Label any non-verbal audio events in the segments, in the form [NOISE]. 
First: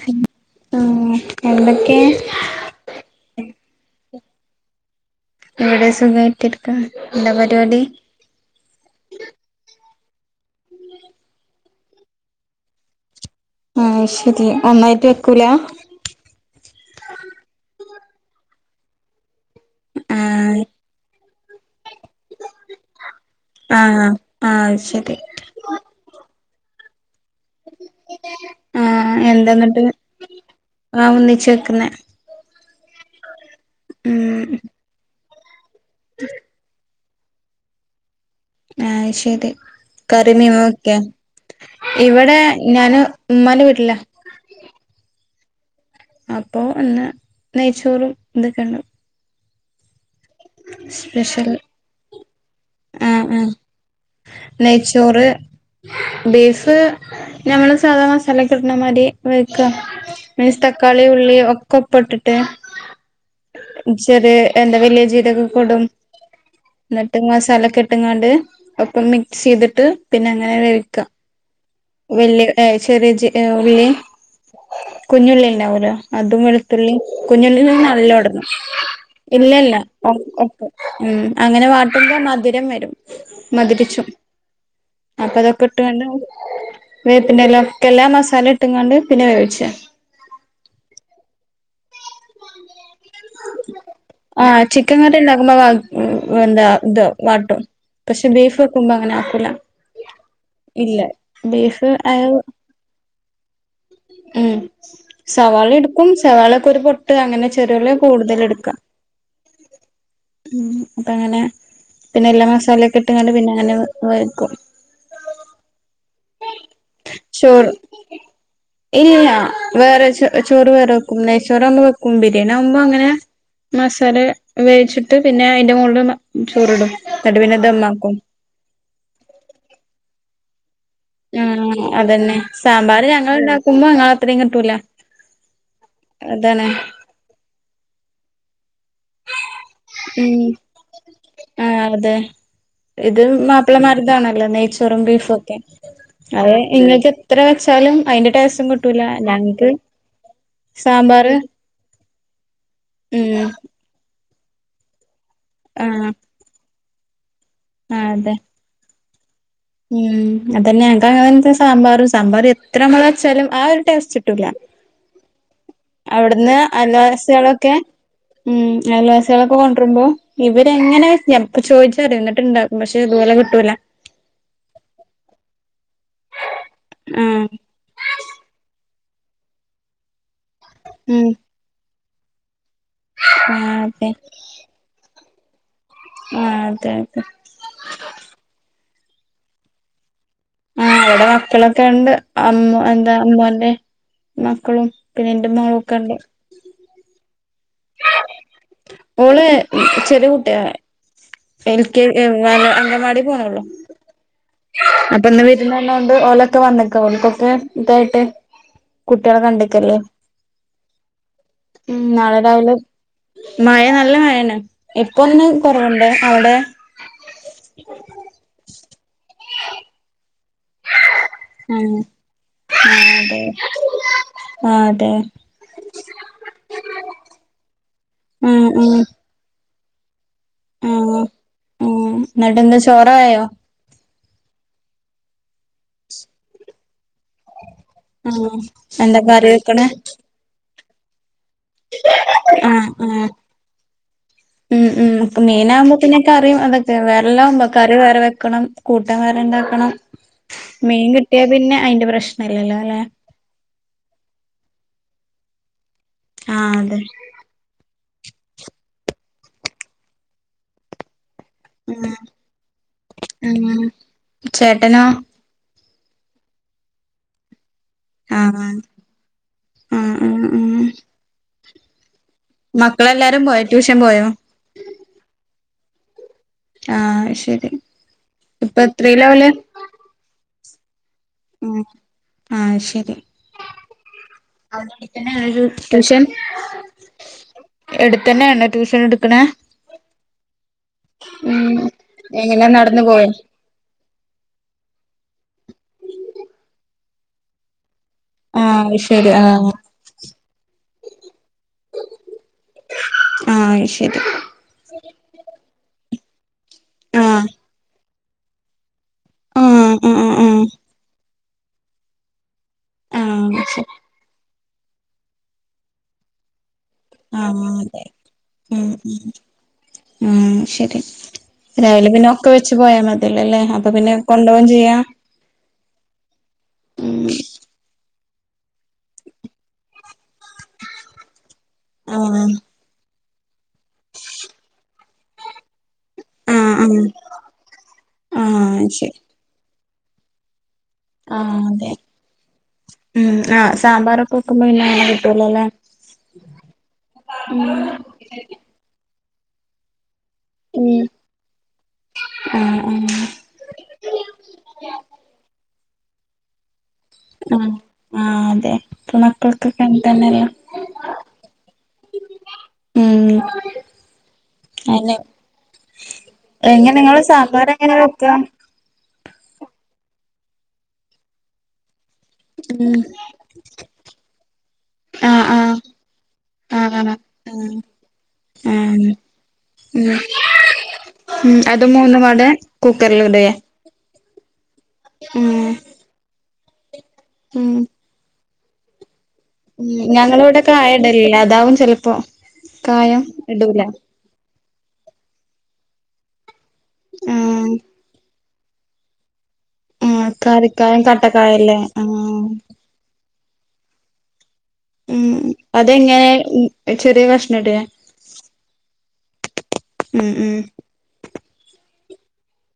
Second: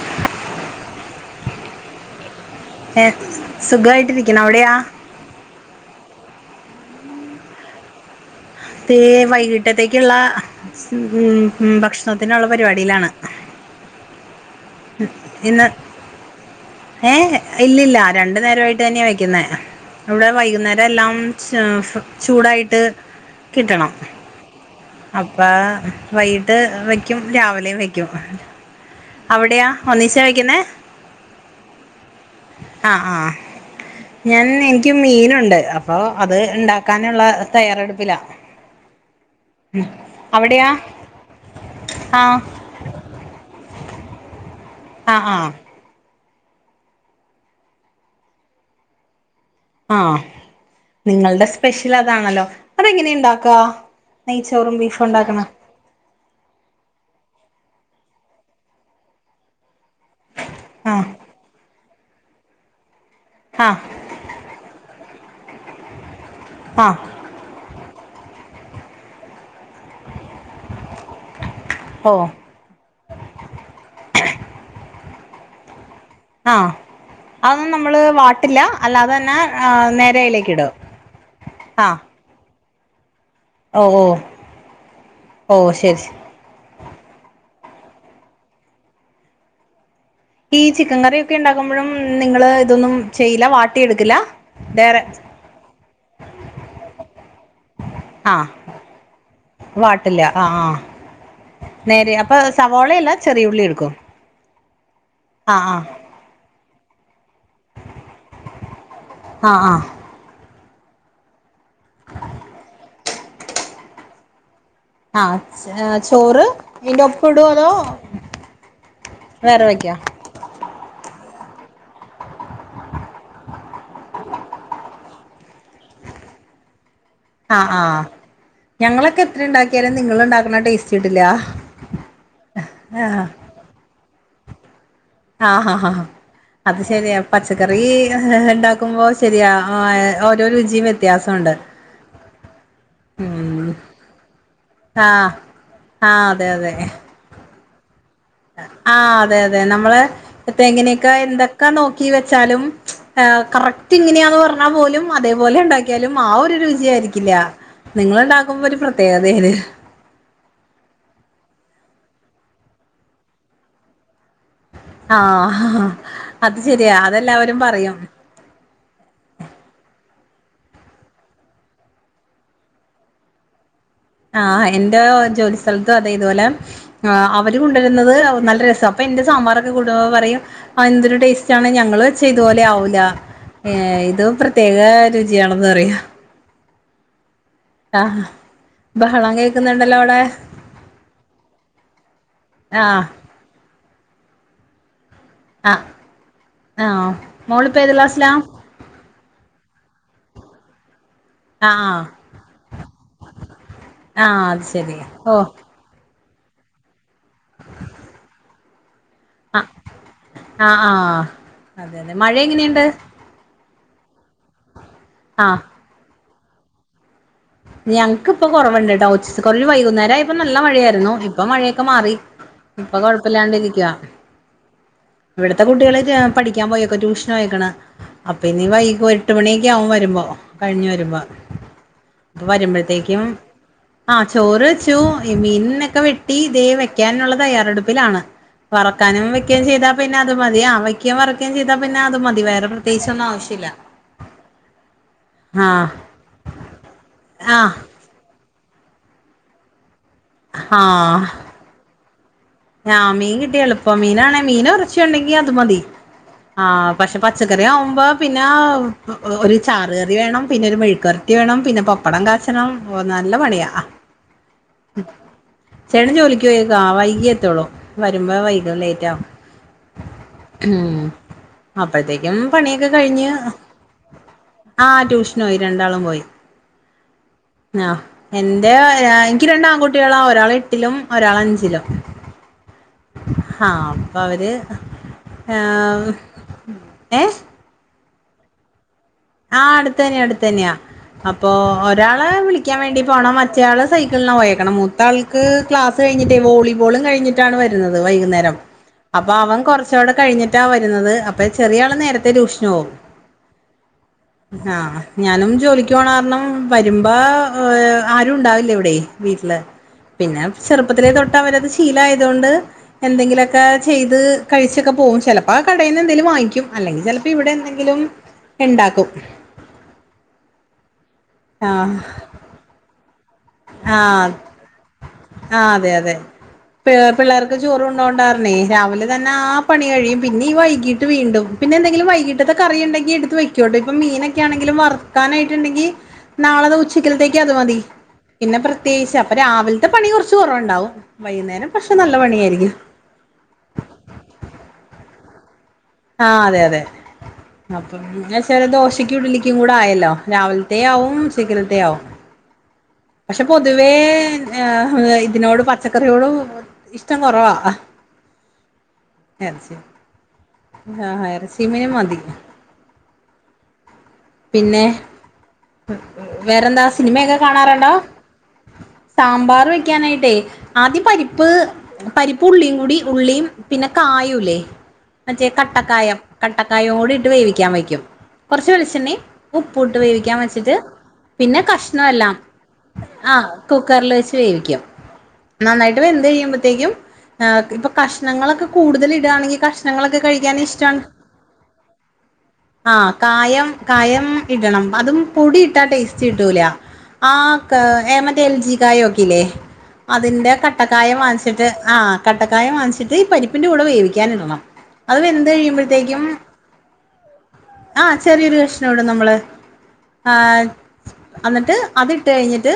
പിൻ ആഹ് എന്തൊക്കെ ഏഹ് സുഖമായിട്ടിരിക്കണ് അവിടെയാ? ഇവിടെ സുഖയിട്ട് ഇരിക്കണ് എന്താ പരിപാടി? തേ വൈകിട്ടത്തേക്കുള്ള ഉം ഉം ഭക്ഷണത്തിനുള്ള പരിപാടിയിലാണ് ആഹ് ശരി ഒന്നായിട്ട് വെക്കൂല ഇന്ന് ഏ ഇല്ലില്ല രണ്ട് നേരായിട്ടെന്നെ വെക്ക്‌ന്നെ ഇവിടെ ആഹ് വൈകുന്നേരെല്ലാം ചൂടായി ട്ട് കിട്ടണം ആഹ് ആഹ് ശരി പ്പ വൈകിട്ട് വെക്കും രാവിലേം വെക്കും ആഹ് അവിടെയാ എന്താന്നിട്ട് ഒന്നിച്ച വെക്ക്‌ന്നെ ആഹ് ഒന്നിച്ച് വെക്കുന്നെ ആ ആ ഞാൻ ഉം എനിക്ക് മീനുണ്ട് അപ്പൊ അത് ണ്ടാക്ക ക്കാനുള്ള തയ്യാറെടുപ്പിലാ ആ അത് ശെരി കറി മീൻ വെക്ക ആ ഇവടെ ഇ ഞാന് ഇമ്മാന്റെ വീട്ടില ആഹ് ആഹ് അപ്പോ ഇന്ന് നെയ്ച്ചോറും ഇതൊക്കെണ്ട് ആ നിങ്ങൾടെ സ്പെഷ്യൽ സ്പെഷ്യലതാണല്ലോ അതെങ്ങനെ ആഹ് ണ്ടാക്ക ആഹ് നെയ്ച്ചോറും ബീഫും നെയ്ച്ചോറ് ണ്ടാക്കണെ ബീഫ് ഞമ്മള് സാധാ മസാലൊക്കെ ഇട്ണ മാതിരി വെക്ക നെയ്സ് തക്കാളി ആഹ് ഉള്ളി ഒക്കൊപ്പട്ട്ട്ട് ആ ച്ചിരി എന്താ വെല്യ ജീരകൊക്കെടും ആഹ് ന്ന് ട്ട് മസാലൊക്കെട്ട്ങ്ങാണ്ട് ഒപ്പം മിക്സെയ്ത്ട്ട് പിന്നെ അങ്ങനെ വേവിക്കാ ഓ വല്യ ഏ ചെറിയ ജി ഉള്ളി കുഞ്ഞുള്ളിണ്ടാവൂലോ അതും ആഹ് വെളുത്തുള്ളി കുഞ്ഞുള്ളി അതൊന്നും നമ്മള് നല്ലോടണം വാട്ടില്ല അല്ലാതെ തന്നെ ഇല്ലല്ല ഒപ്പ നേരയിലേക്ക് ഒപ്പം ഇടും ഉം അങ്ങനെ ആഹ് വാട്ടുമ്പോ മധുരം വെരും ഓ ഓ മധുരിച്ചും അപ്പൊ ഓ ശരി അതൊക്കെട്ടാണ്ട് വേപ്പിന്റെല ക്കെല്ലാ മസാലട്ട്ങ്ങാണ്ട് പിന്നെ വേവിച്ച ഈ ചിക്കൻ കറിയൊക്കെ ണ്ടാക്കുമ്പഴും നിങ്ങളെ ഇതൊന്നും ചെയ്യില്ല വാട്ടിയെടുക്കില്ല ആ ചിക്കൻ വേറെ കറി ണ്ടാക്കുമ്പോ എന്താ ഇത് വാട്ടും പക്ഷെ ആഹ് ബീഫ് വെക്കുമ്പോ അങ്ങനാക്കൂല വാട്ടില്ല ആഹ് ആഹ് ഇല്ല ബീഫ് നേരെ അ അപ്പൊ സവോളയല്ല ചെറിയുള്ളിട്ക്കും ഉം സവാളട്ക്കും സവാളൊക്കൊരു പൊട്ട് അങ്ങനെ ചെറിയുള്ളി കൂട്തൽട്ക്കാ ആ ആ ഉം പ്പങ്ങനെ പിന്നെ എല്ലാ മസാലൊക്കെട്ട്ങ്ങാണ്ട് പിന്നങ്ങനെ വേവിക്കും ആ ചോറ് ഇയ്ന്റൊപ്പടൊ അതോ ചോറ് ഇല്ല വേറെ ച ചോറ് വേറെ വെക്കും നെയ്ച്ചോറാവുമ്പോ വെക്കും ബിരിയാണി ആവുമ്പോ അങ്ങനെ മസാല വേവിച്ചിട്ട് പിന്നെ അയ്ന്റെ മോളില് ചോറ്ടും അ ആ ഞങ്ങളൊക്കെ എത്രണ്ടാക്ക്യാലും നിങ്ങള്ണ്ടാക്ക്‌ണ ടേസ്റ്റ് കിട്ടില്ല ആ ആ അതെന്നെ സാമ്പാർ ഞങള്ണ്ടാക്കുമ്പോ ങ്ങളത്രയും കിട്ടൂല ആ ഹ ഹ അതാണ് അത് ശെരിയാ പച്ചക്കറി ണ്ടാ ക്കുമ്പോ ശെരിയാ ഓരോ രുചിം വ്യത്യാസൊണ്ട് അ അതെ ഇത് മാപ്പളമാര്താണല്ലോ നെയ്ച്ചോറും ആഹ് ബീഫൊക്കെ അതെ ഇങ്ങക്ക് ത്ര വെച്ചാലും അയ്ന്റെ ആ അതെ അതെ നമ്മള് പ്പെങ്ങനൊക്കെ സാമ്പാറ് എന്തൊക്കെ നോക്കി വെച്ചാലും ഉം കറക് റ്റ്ങ് ന്യ പറഞ്ഞാ പോലും അതേപോലെ ആഹ് ണ്ടാക്ക്യാലും ആ ഒരു രുചിയായിരിക്കില്ല ആഹ് അതെ നിങ്ങള്ണ്ടാക്കുമ്പോ ഒരു പ്രത്യേകതേണ് ഉം അതെന്നെ ഞങ്ങക്ക് അങ്ങൻത്തെ സാമ്പാറ് സാമ്പാറ് എത്ര മ്മള് വെച്ചാലും ആ ഒരു ടേസ്റ്റ്ട്ടൂല്ല ആ അത് ശെരിയാ അതെല്ലാവരും അയൽവാസികളൊക്കെ പറയും ഉം അയൽവാസിയളൊക്കെ കൊണ്ട്ര്മ്പോ ഇവരെങ്ങനെഞ പ്പോ ചോയ്ച്ചറിയും ന്ന്ട്ട്ണ്ടാക്കും പക്ഷെ ഇതുപോലെ കിട്ടൂല ആ എന്റെ ജോലിസ്ഥലത്തും അതേ തുപോലെ ആഹ് അവര് ണ്ടരുന്നത് നല്ല രസ അപ്പൊ എന്റെ സാമ്പാറോക്കെ കൂട്ട്മ്പോ പറയും എന്തൊരു ഉം ടേസ് റ്റാണ് ഞങ്ങള് വെച്ച ഇത്പോലെ ആവൂല്ല ആഹ് അതെ ഇത് പ്രത്യേക രുചിയാണെന്ന് പറയും ആ അതെ അതെ ആഹ് ബഹളം കേക്കുന്നുണ്ടല്ലോ അവിടെ ആ ഇവടെ മക്കളൊക്കെണ്ട് അമ്മ ആഹ് എന്താ അമ്മോന്റെ മക്കളും പിന്നെ ഇന്റെ മോള് ആഹ് ഒക്കണ്ട് ആഹ് മോളിപ്പോ ഏത് ക്ലാസ്സിലാ മോള് ചെറിയ കുട്ടിയാ ആഹ് എൽ ആഹ് കെ അങ്കൻവാടി പോണൊള്ളൂ ആഹ് അത് ശരി അപ്പൊ ഓ ഇന്ന് വിരുന്ന് പന്നേണ്ട് ഓല- ഒക്കെ വന്നക്ക ഓൽക്കൊക്ക ഇതായിട്ട് കുട്ടിയളെ ആഹ് കണ്ടിക്കല്ലേ ആഹ് ആഹ് അതെ ഉം അതെ മഴ നാളെ രാവിലെ എങ്ങനെയുണ്ട് മഴ നല്ല മഴാണ് ഇപ്പൊന്നെ ആഹ് കൊറവുണ്ട് അവിടെ ഞങ്ങക്കിപ്പൊ കൊറവുണ്ട്ട്ടോ കുറ വൈകുന്നേരം ആയപ്പൊ നല്ല മഴയായിരുന്നു ഇപ്പൊ മഴയൊക്കെ ആഹ് മാറി ഇപ്പൊ ആഹ് അതെ കൊഴപ്പില്ലാണ്ടിരിക്കുവാ ആഹ് അതെ ഇവിട വ്ട്‌ത്തെ കുട്ടികളെക്കെ പഠിക്കാ പോയേക്ക ട്യൂഷനെയേക്ണ അപ്പം ഉം ഇനി ഉം വൈകോ എട്ട് മണിയ്ക്കെവും വരുമ്പോ കഴിഞ്ഞു വരുമ്പോ ആഹ് ഉം അപ്പൊ എന്നിട്ടെന്താ വരുമ്പഴത്തേക്കും ചോറായോ ആഹ് ചോറ് വെച്ചു ഈ മീനൊക്കെ വെട്ടി തേ വെക്കാനുള്ള തയ്യാറെടു പ്പിലാണ് ആഹ് എന്താ വറക്കാനും കറി വെക്കെ വെക്കണെ ചെയ്താ പിന്നെ അത് മതിയാവ ക്ക്യേം വറക്കെ ചെയ്താ പിന്നെ അത് മതി വേറെ ആഹ് പ്രതേകിച്ചൊന്നും ആഹ് ആവശ്യല്ല ഉം ഉം പ്പ മീനാകുമ്പോ പിന്നെ കറി അതൊക്കെ വേറെല്ലാം മ്പോ ആഹ് കറി വേറെ വെക്കണം കൂട്ടാം വേറെണ്ടാക്കണം മീൻ ആഹ് കിട്ടിയാ പിന്നെ അയ്ന്റെ പ്രശ്നം ആഹ് മീൻ കിട്ടിയ എളുപ്പം മീനാണെ മീനോറച്ചൊണ്ടെങ്കി അത് മതി ആഹ് പക്ഷെ പ പച്ചക്കറി ആവുമ്പോ പിന്നെ ഒരു ചാറുകറി വേണം പിന്നെ ഒരു മെഴുക്ക് വറ കത്തി വേണം പിന്നെ പപ്പടം കാച്ചണം നല്ല ഉം പണിയാ ഉം ചേട്ടനോ ചേട്ടൻ ജോലിക്ക് പോയക്കാ വൈകി എത്തോളൂ വരുമ്പോ ആഹ് വൈക ലേറ്റ് ആവും ഉം അപ്പയ്ത്തേക്കും പണിയൊക്കെ കഴിഞ്ഞ് മക്കളെല്ലാരും പോയോ ട്യൂഷൻ പോയോ ആഹ് ട്യൂഷ്നോയി രണ്ടാളും പോയി ആഹ് ശരി ആഹ് എന്റെ ഇപ്പൊ എത്രയിലാ എനിക്ക് ഓല് രണ്ടാങ്കു കുട്ടികള ഒരാള് എട്ടിലും ഒരാള് ഉം അഞ്ചിലും ആഹ് ശെരി ഹാ അപ്പൊവര് ഏഹ് എടുത്തെന്നെണോ ട്യൂഷൻ എടു ആഹ് അടുത്തന്നെയ അടുത്തന്നെയാ അപ്പൊ ഉം ഒരാള് എങ്ങനെ വിളിക്കാൻ വേണ്ടി നടന്നു പോയോ പോണം കുച്ചയാള് സൈക്കിളിന്നാ പോയക്കണ മൂത്ത ആൾക്ക് ക്ലാസ് കയിഞ്ഞിട്ടേ വോളിബോളും കഴിഞ്ഞിട്ടാണ് വരുന്നത് വൈകുന്നേരം ആഹ് അപ്പൊ ശരി അവൻ ആഹ് കൊറച്ചൂടെ കയ്ഞ്ഞിട്ടാ വരുന്നത് അപ്പൊ ചെറിയള് നേരത്തെ ടൂക്ഷനൊവും ആഹ് അയ്ശെരി ആഹ് ഞാനും ജോലിക്ക് പോണ കാരണം വരുമ്പോ ആഹ് ആരും ഉണ്ടാവില്ല ഇവിടെയ് വീട്ടില് ആഹ് ആഹ് പിന്നെ ചെറുപ്പത്തിലെതൊട്ട് അവരത് ശീലായതൊണ്ട് എന്തെങ്കിലെക്കെ ആഹ് ചെയ്ത് കഴിച്ചൊക്കെ പോകും ചെലപ്പോ ആ കടയിൽന്ന് എന്തെലും വാങ്ങിക്കും അല്ലെങ്കി ചെലപ്പോ പ്പ ആഹ് ആഹ് ശരി ആഹ് ഇവിടെന്തെങ്കിലും അതെ ഇണ്ട ഉം ഉം ഉം ശെരി ആഹ് രാവിലെ പിന്നെ ഒക്കെ വെച്ച് പോയാ മതില്ലല്ലേ അപ്പൊ പിന്നെ ആഹ് കൊണ്ടൊവും ചെയ്യാം ആഹ് അതെ അതെ പിള്ളേർക്ക് ചോറ്ണ്ടോണ്ടാർണേ രാവിലെതന്നെ ആഹ് പണി കഴിയും പിന്നെ ഈ വൈകീട്ട് വീണ്ടും പിന്നന്തെങ്കിലും ആഹ് വൈകിട്ടത്തെ കറി ഇണ്ടെങ്കി എടുത്ത് വെക്കോട്ടോ ഇപ്പ മീനൊക്കെ ആണെങ്കിലും വറുക്കാനായിട്ട് ഇണ്ടങ്കിൽ ആഹ് നാളെത് ആഹ് ഉച്ചക്കൽത്തേക്കത് മതി പിന്നെ ആഹ് പ്രത്യേകിച്ച് ശരി അപ്പൊ രാവിൽത്തെ പണി കൊറച്ച് കൊറവ് ഉണ്ടാവും ആഹ് അതെ ഉം ആഹ് സാമ്പാറൊക്കെവെക്കുമ്പോ പിന്നെ അങ്ങനെ കിട്ടലോല്ലേ ആഹ് അതെ അതെ അപ്പം പിന്ന ചില ദോശക്കും ഇഡിലിക്കും കൂടെ ആയല്ലോ ഉം രാവിൽത്തെയാവും ഉച്ചക്കെൽത്തെയാവും ആഹ് ആഹ് പക്ഷെ പൊതുവേ ആ ഇതിനോട് പച്ചക്കറിയോടും ആഹ് ആഹ് അതെ [UNINTELLIGIBLE] തെങ്ങനെയാ ആഹ്ഹാ യെർച്ചി മീനു മതി ഉം പിന്നെ അതെ വേറെന്താ എങ്ങനെങ്ങൾ സിനിമയൊക്കെ കാണാറുണ്ടോ സാമ്പാറെങ്ങനെ വെക്കാ? സാമ്പാർ വെക്കാനായിട്ടേ ആദ്യംപരിപ്പ് പരിപ്പ് ഉള്ളിയും കൂടി ഉം ഉള്ളിയും പിന്നെ കായുംല്ലേ ആഹ് മറ്റേ ആഹ് കട്ടക്കായം ആഹ് ആഹ് കട്ടക്കായൂടിട്ട് ആഹ് വേവിക്കാൻ വെക്കും കൊറച്ച് ആഹ് വെളിച്ചണ്ണേ ഉപ്പൂട്ട് ഉം വേവിക്കാൻ വെച്ചിട്ട് ഉം പിന്നെ അത് മൂന്നും കഷ്ണൊല്ലാം പാടെ കുക്കറിൽ ഇടേ ആഹ് കുക്കറ്ല് വെച്ച് വേവിക്കും നന്ന ഉം നന്നായ്ട്ട് വെന്ത് കഴിയ്മ്പത്തേക്കും ആഹ് ഉം പ്പകഷ്ണങ്ങളൊക്കെ കൂടുതലിടാണെങ്കി ഉം കഷ്ണങ്ങളൊക്കെ ഞങ്ങളിവിടെ കായ കഴിക്കാനിഷ്ടാണ് ഇടലില്ല അതാവും ചെലപ്പോ ആഹ് കായം കായം ഇടണം അതും പൊടിയിട്ടാ ടേസ്റ്റ് കിട്ടൂല ആഹ് ക്ക എ എൽ ജി കായൊക്കെയില്ലേ ആഹ് അതിന്റെ കറിക്കായം കട്ടക്കായം വാങ്ങ്ച്ചിട്ട് കട്ടക്കായല്ലേ ആഹ് കട്ടക്കായം വാങ്ങിച്ചിട്ട് ഈ പരിപ്പിന്റെ കൂടെ വേവിക്കാനിടണം ഉം അത് വെന്ത് കഴിയുമ്പോഴത്തേക്കും അതെങ്ങനെ ചെറിയ കഷ്ണം ഇടെ ആ ചെറിയൊരു പ്രഷ്ന ഇവിട നമ്മള് ഉം ഉം ആഹ് അന്നിട്ട് അത്ട്ട് കഴിഞ്ഞിട്ട്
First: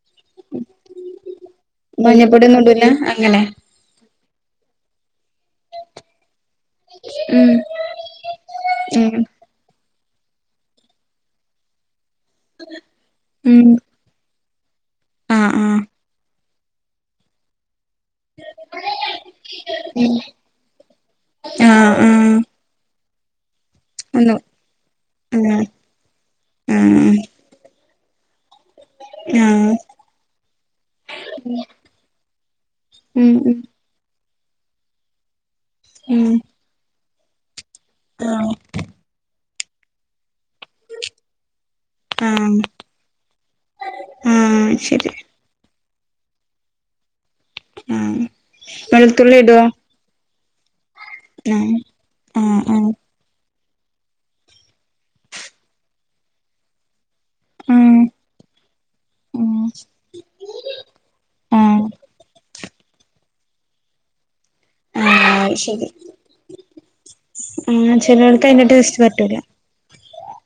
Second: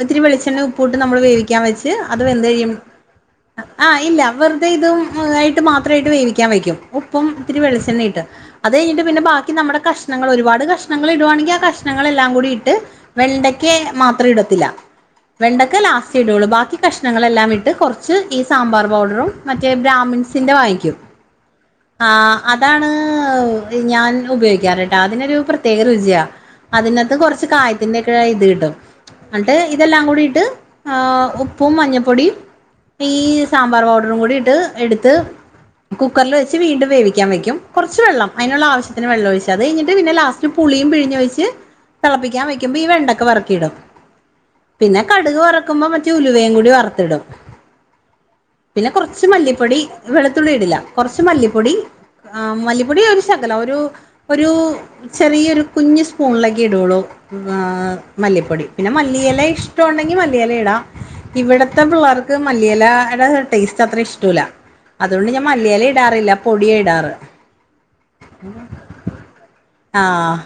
ഒത്തിരി വെളിച്ചെണ്ണ ഉപ്പട്ട് നമ്മള് വേവിക്കാൻ വെച്ച് അത് വെന്ത് മഞ്ഞപ്പൊടിയൊന്നും കഴിയും ഇടൂല അങ്ങനെ ആഹ് ഇല്ല വെറുതെ ഇതും ആയിട്ട് മാത്രമായിട്ട് വേവിക്കാൻ വയ്ക്കും. ഉപ്പും ഉം ഇത്തിരി വെളിച്ചെണ്ണയിട്ട് അത് കഴിഞ്ഞിട്ട് ഉം പിന്നെ ബാക്കി നമ്മുടെ കഷ് കണങ്ങൾ ഒരുപാട് കഷ്ണങ്ങ ഇടുവാണെങ്കിൽ ആ കഷ്ണങ്ങളെല്ലാം കൂടി ഇട്ട് ഉം വെണ്ടക്ക് മാത്രം ഇടത്തില്ല. ആഹ് വെണ്ടക്കെ ആഹ് ലാസ്റ്റ് ഇടുള്ളൂ ബാക്കി കഷ്ണങ്ങളെല്ലാം ഇട്ട് കുർ ച്ച് ഈ സാമ്പർ പൗഡറും മറ്റെ ബ്രാമിൺസ് ന്റെ വാങ്ങിക്കും ആഹ് അതാണ് ഞാൻ ഒന്ന് ഉപയോഗിക്കാറട്ടാ അതിനൊരു ആഹ് പ്രത്യേക രുചിയാ ആഹ് അതിനകത്ത് കുറ കുറച്ച് കായത്തിന്റെ ഒക്കെ ഇത് കിട്ടും. എന്നിട്ട് ആഹ് ഇതെല്ലാം കൂടിയിട്ട് ഉപ്പും മഞ്ഞൾപ്പൊടിയും. ഈ ഉം ഉം സാമ്പാർ പൗഡറും കൂടിട്ട്. എടുത്ത് ഉം കുക്കറിൽ വെച്ച് വീണ്ടും വേവിക്കാൻ വെക്കും കുറച്ച് വെള്ളം അതിനുള്ള ആവശ്യത്തിന് വെള്ളം ഒഴിച്ച് അത് കഴിഞ്ഞിട്ട് പിന്നെ ലാസ്റ്റ് പുളിയും പിഴഞൊഴിച്ച് തിളപ്പിക്കാൻ ആഹ് വെക്കുമ്പോ ഈ വെണ്ടക്ക പറക്കിയിടും. ആഹ് പിന്നെ ശരി കടുക് വറക്കുമ്പോ മറ്റേ ഉലുവയും കൂടി വറത്തിടും. ആഹ് പിന്നെ കൊറച്ച് വെളുത്തുള്ളി ഇടുവോ മല്ലിപ്പൊടി. വെളുത്തുള്ളി ഇടില്ല കുറച്ച് ആഹ് മല്ലിപ്പൊടി ആഹ് മല്ലിപ്പൊടി ഒരു ശകലം ഒരു. ഒരു ചെറിയൊരു കുഞ്ഞ് സ്പൂണിലക്കെ ഇടുള്ളൂ. ആഹ് മല്ലിപ്പൊടി പിന്നെ മല്ലിയില ഇഷ്ടംണ്ടെങ്കിൽ മല്ലിയില ഇടാം. ഇവിടത്തെ ആഹ് പിള്ളേർക്ക് മല്ലിയല അത് ടേസ്റ്റ് അത്ര ഇഷ്ടല്ല. അതുകൊണ്ട് ആഹ് ഞാൻ അത് മല്ലിയില ശരി ഇടാറില്ല പൊടിയ ഇടാറ്. ആഹ് ചിലാൾക്ക് അതിന്റെ ടെസ്റ്റ്‌ പറ്റൂല. ആഹ്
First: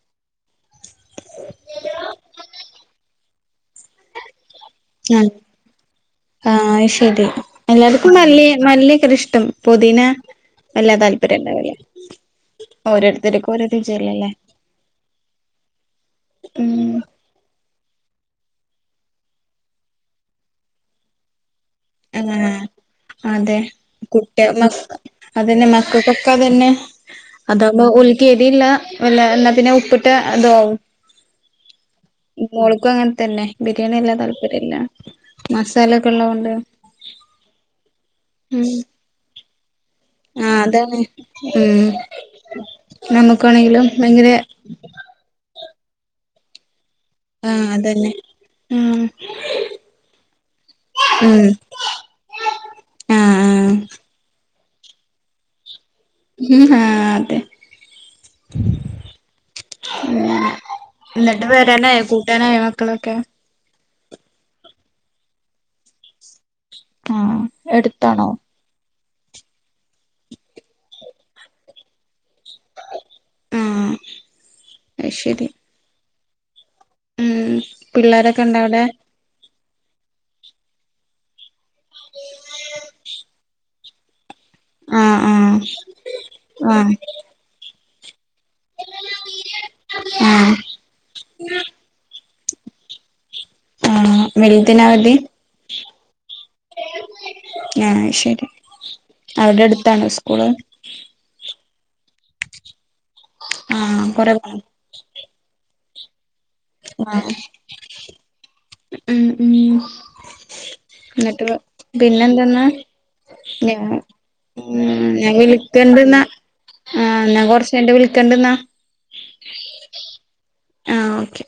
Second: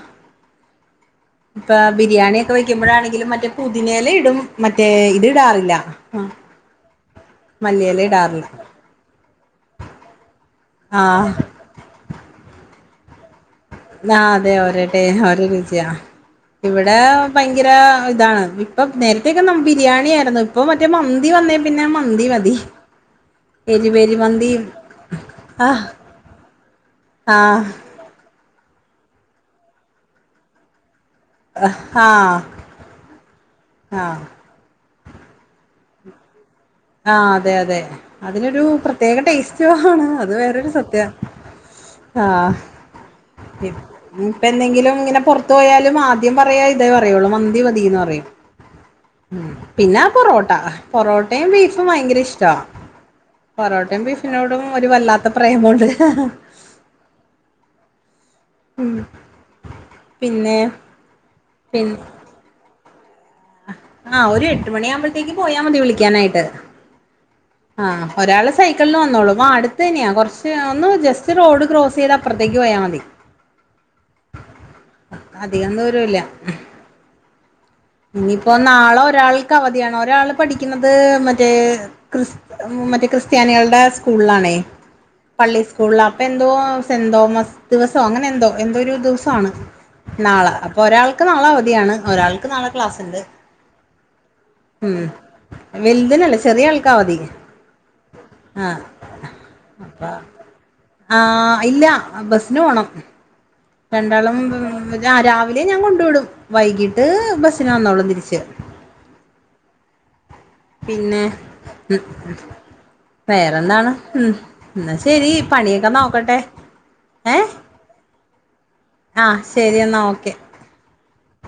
ഇപ്പൊ ബിരിയാണി ഒക്കെ വെക്കുമ്പോഴാണെങ്കിലും മറ്റേ പുതിനേല ഇടും മറ്റേ ഇത് ആഹ് ഇടാറില്ല. ആഹ് ആഹ് അത് ശരി എല്ലാർക്കും മല്ലി മല്ലി കൃഇഷ്ടം പൊതിന എല്ലാ ആ താല്പര്യംണ്ട കില്ല ഓരോരുത്തർക്ക് ആഹ് അതെ ഓരോടേ ഓരോ രുചിയാ ഉം ഇവിടെ ഭയങ്കര ഇതാണ് ഇപ്പ നേരത്തൊക്കെ ദം ബിരിയാണിആയിരുന്നു ഇപ്പ മറ്റേ മന്തി വന്ന പിന്നെ മന്തി മതി. ആഹ് അതെ എരിവേരി കുട്ടിക മന്തി മ അതന്നെ ആ മക്കൾക്കൊക്കെ അതന്നെ. ആ അതാവുമ്പോ ഉലക്ക് എഴതിയില്ല വല്ല എന്നാ പിന്നെ ഉപ്പിട്ട് ഇതുവും ആ ആ മോൾകും അങ്ങനെ തന്നെ ബിരിയാണി അല്ലാ താല് ര്യല്ല മസാല ഒക്കെ ഉള്ളത് കൊണ്ട്. ആഹ് അതെ അതെ അതിനൊരു പ്രത്യേക ടേസ്റ്റ് ആണ്. അത് ആഹ് വേറരു അതാണ് സത്യ ഉം ആഹ് നമുക്കാണെങ്കിലും ഭയങ്കര ഇപ്പ എന്തെങ്കിലും ഇങ്ങനെപൊറത്ത് ത്ത് പോയാലും ആദ്യം പറയാ തേ പറയൊള്ളൂ മന്തി ആഹ് മതീന്ന് അതന്നെ പറയും. ആഹ് ഉം പിന്നാ പൊറോട്ട ഉം പൊറോട്ടയും ബീഫ് ഫും ഭയങ്കര ഇഷ്ട, ആഹ് പൊറോട്ടയും ആഹ് ബീഫിനോടും, ഒരു വല്ലാത്ത പ്രേമുണ്ട്. ഉം ആഹ് അതെ ഉം അങ്ങനെ പിന്നെ. എന്നിട്ട് പിന്നെ വരാനായോ, കൂട്ടാ നായോ മക്കളൊ ക്കെ? ആഹ് ഒരു എട്ട് മണിയാവുമ്പോഴ്ത്തേക്ക് പോയാ മതി വിളിക്കാനായിട്ട് ആഹ്. ആഹ് എടുത്താണോ ഒരാള് സൈക്കിൾന് വന്നോളും ആഹ് അട്ത്തന്നെയാ കൊർച്ച് ഒന്ന് ജസ്റ്റ് റോഡ് ക്രോസെയ്താ അപ്പർത്തേക്ക് പോയാ മതി ആഹ് അത് ശരി അധികം ദൂരൂല്ല ഉം പിള്ളേരൊക്കെ ഇഞ്ഞിപ്പോ ഇണ്ട അവിടെ നാള ഒരാൾ. ക്കവധിയാണ് ഒരാള് പഠിക്കുന്നത് മറ്റേ ക്രിസ് മറ്റേ ക്രിസ്ത്യാനികൾടെ സ്കൂൾളാണേ, ആഹ് പള്ളി സ്കൂളിലാ അപ്പെന്തോ ആഹ് ആഹ് സെന്റ് തോമസ് ദിവസോ അങ്ങനെ എന്തോ എന്തോ ഒരു ദിവസാണ് നാള. ആഹ് ഒരാൾക്ക് നാളെ അവധിയാണ് ഒരാൾക്ക് നാളെ ക്ലാസ്ണ്ട് ആഹ് വല്തിനാ ഉം അവധി? വലുതിനല്ല. ചെറിയ ആൾക്കാ അവധി ആഹ് ശരി ആഹ് അവിടെ അടുത്താണോ അപ്പാ സ്കൂള് ആഹ് ഇല്ല ബസ്സിന് പോണം. ആഹ് കൊറെ രണ്ടാളും പോണോ ആഹ് രാവിലെ ഞാൻ കൊണ്ടു വിടും, വൈകീട്ട് ആഹ് ബസ്സിന് വന്നോളും തിരിച്ച്. ഉം ഉം പിന്നെ ന്നട്ട് പിന്നെ എന്തെന്നാ വേറെന്താണ് നിങ്ങള് ഉം എന്നാ ശരി ഞാൻ പണിയൊക്കെ വിളിക്കണ്ട് ന്നാ നോക്കട്ടെ ആഹ്, ഏ എന്നാ കൊറച് കയിഞ്ഞിട്ട് വിളിക്കണ്ട് ന്നാ. ആഹ് ശരി എന്നാ ഓക്കെ. ആഹ്, ഓക്കെ.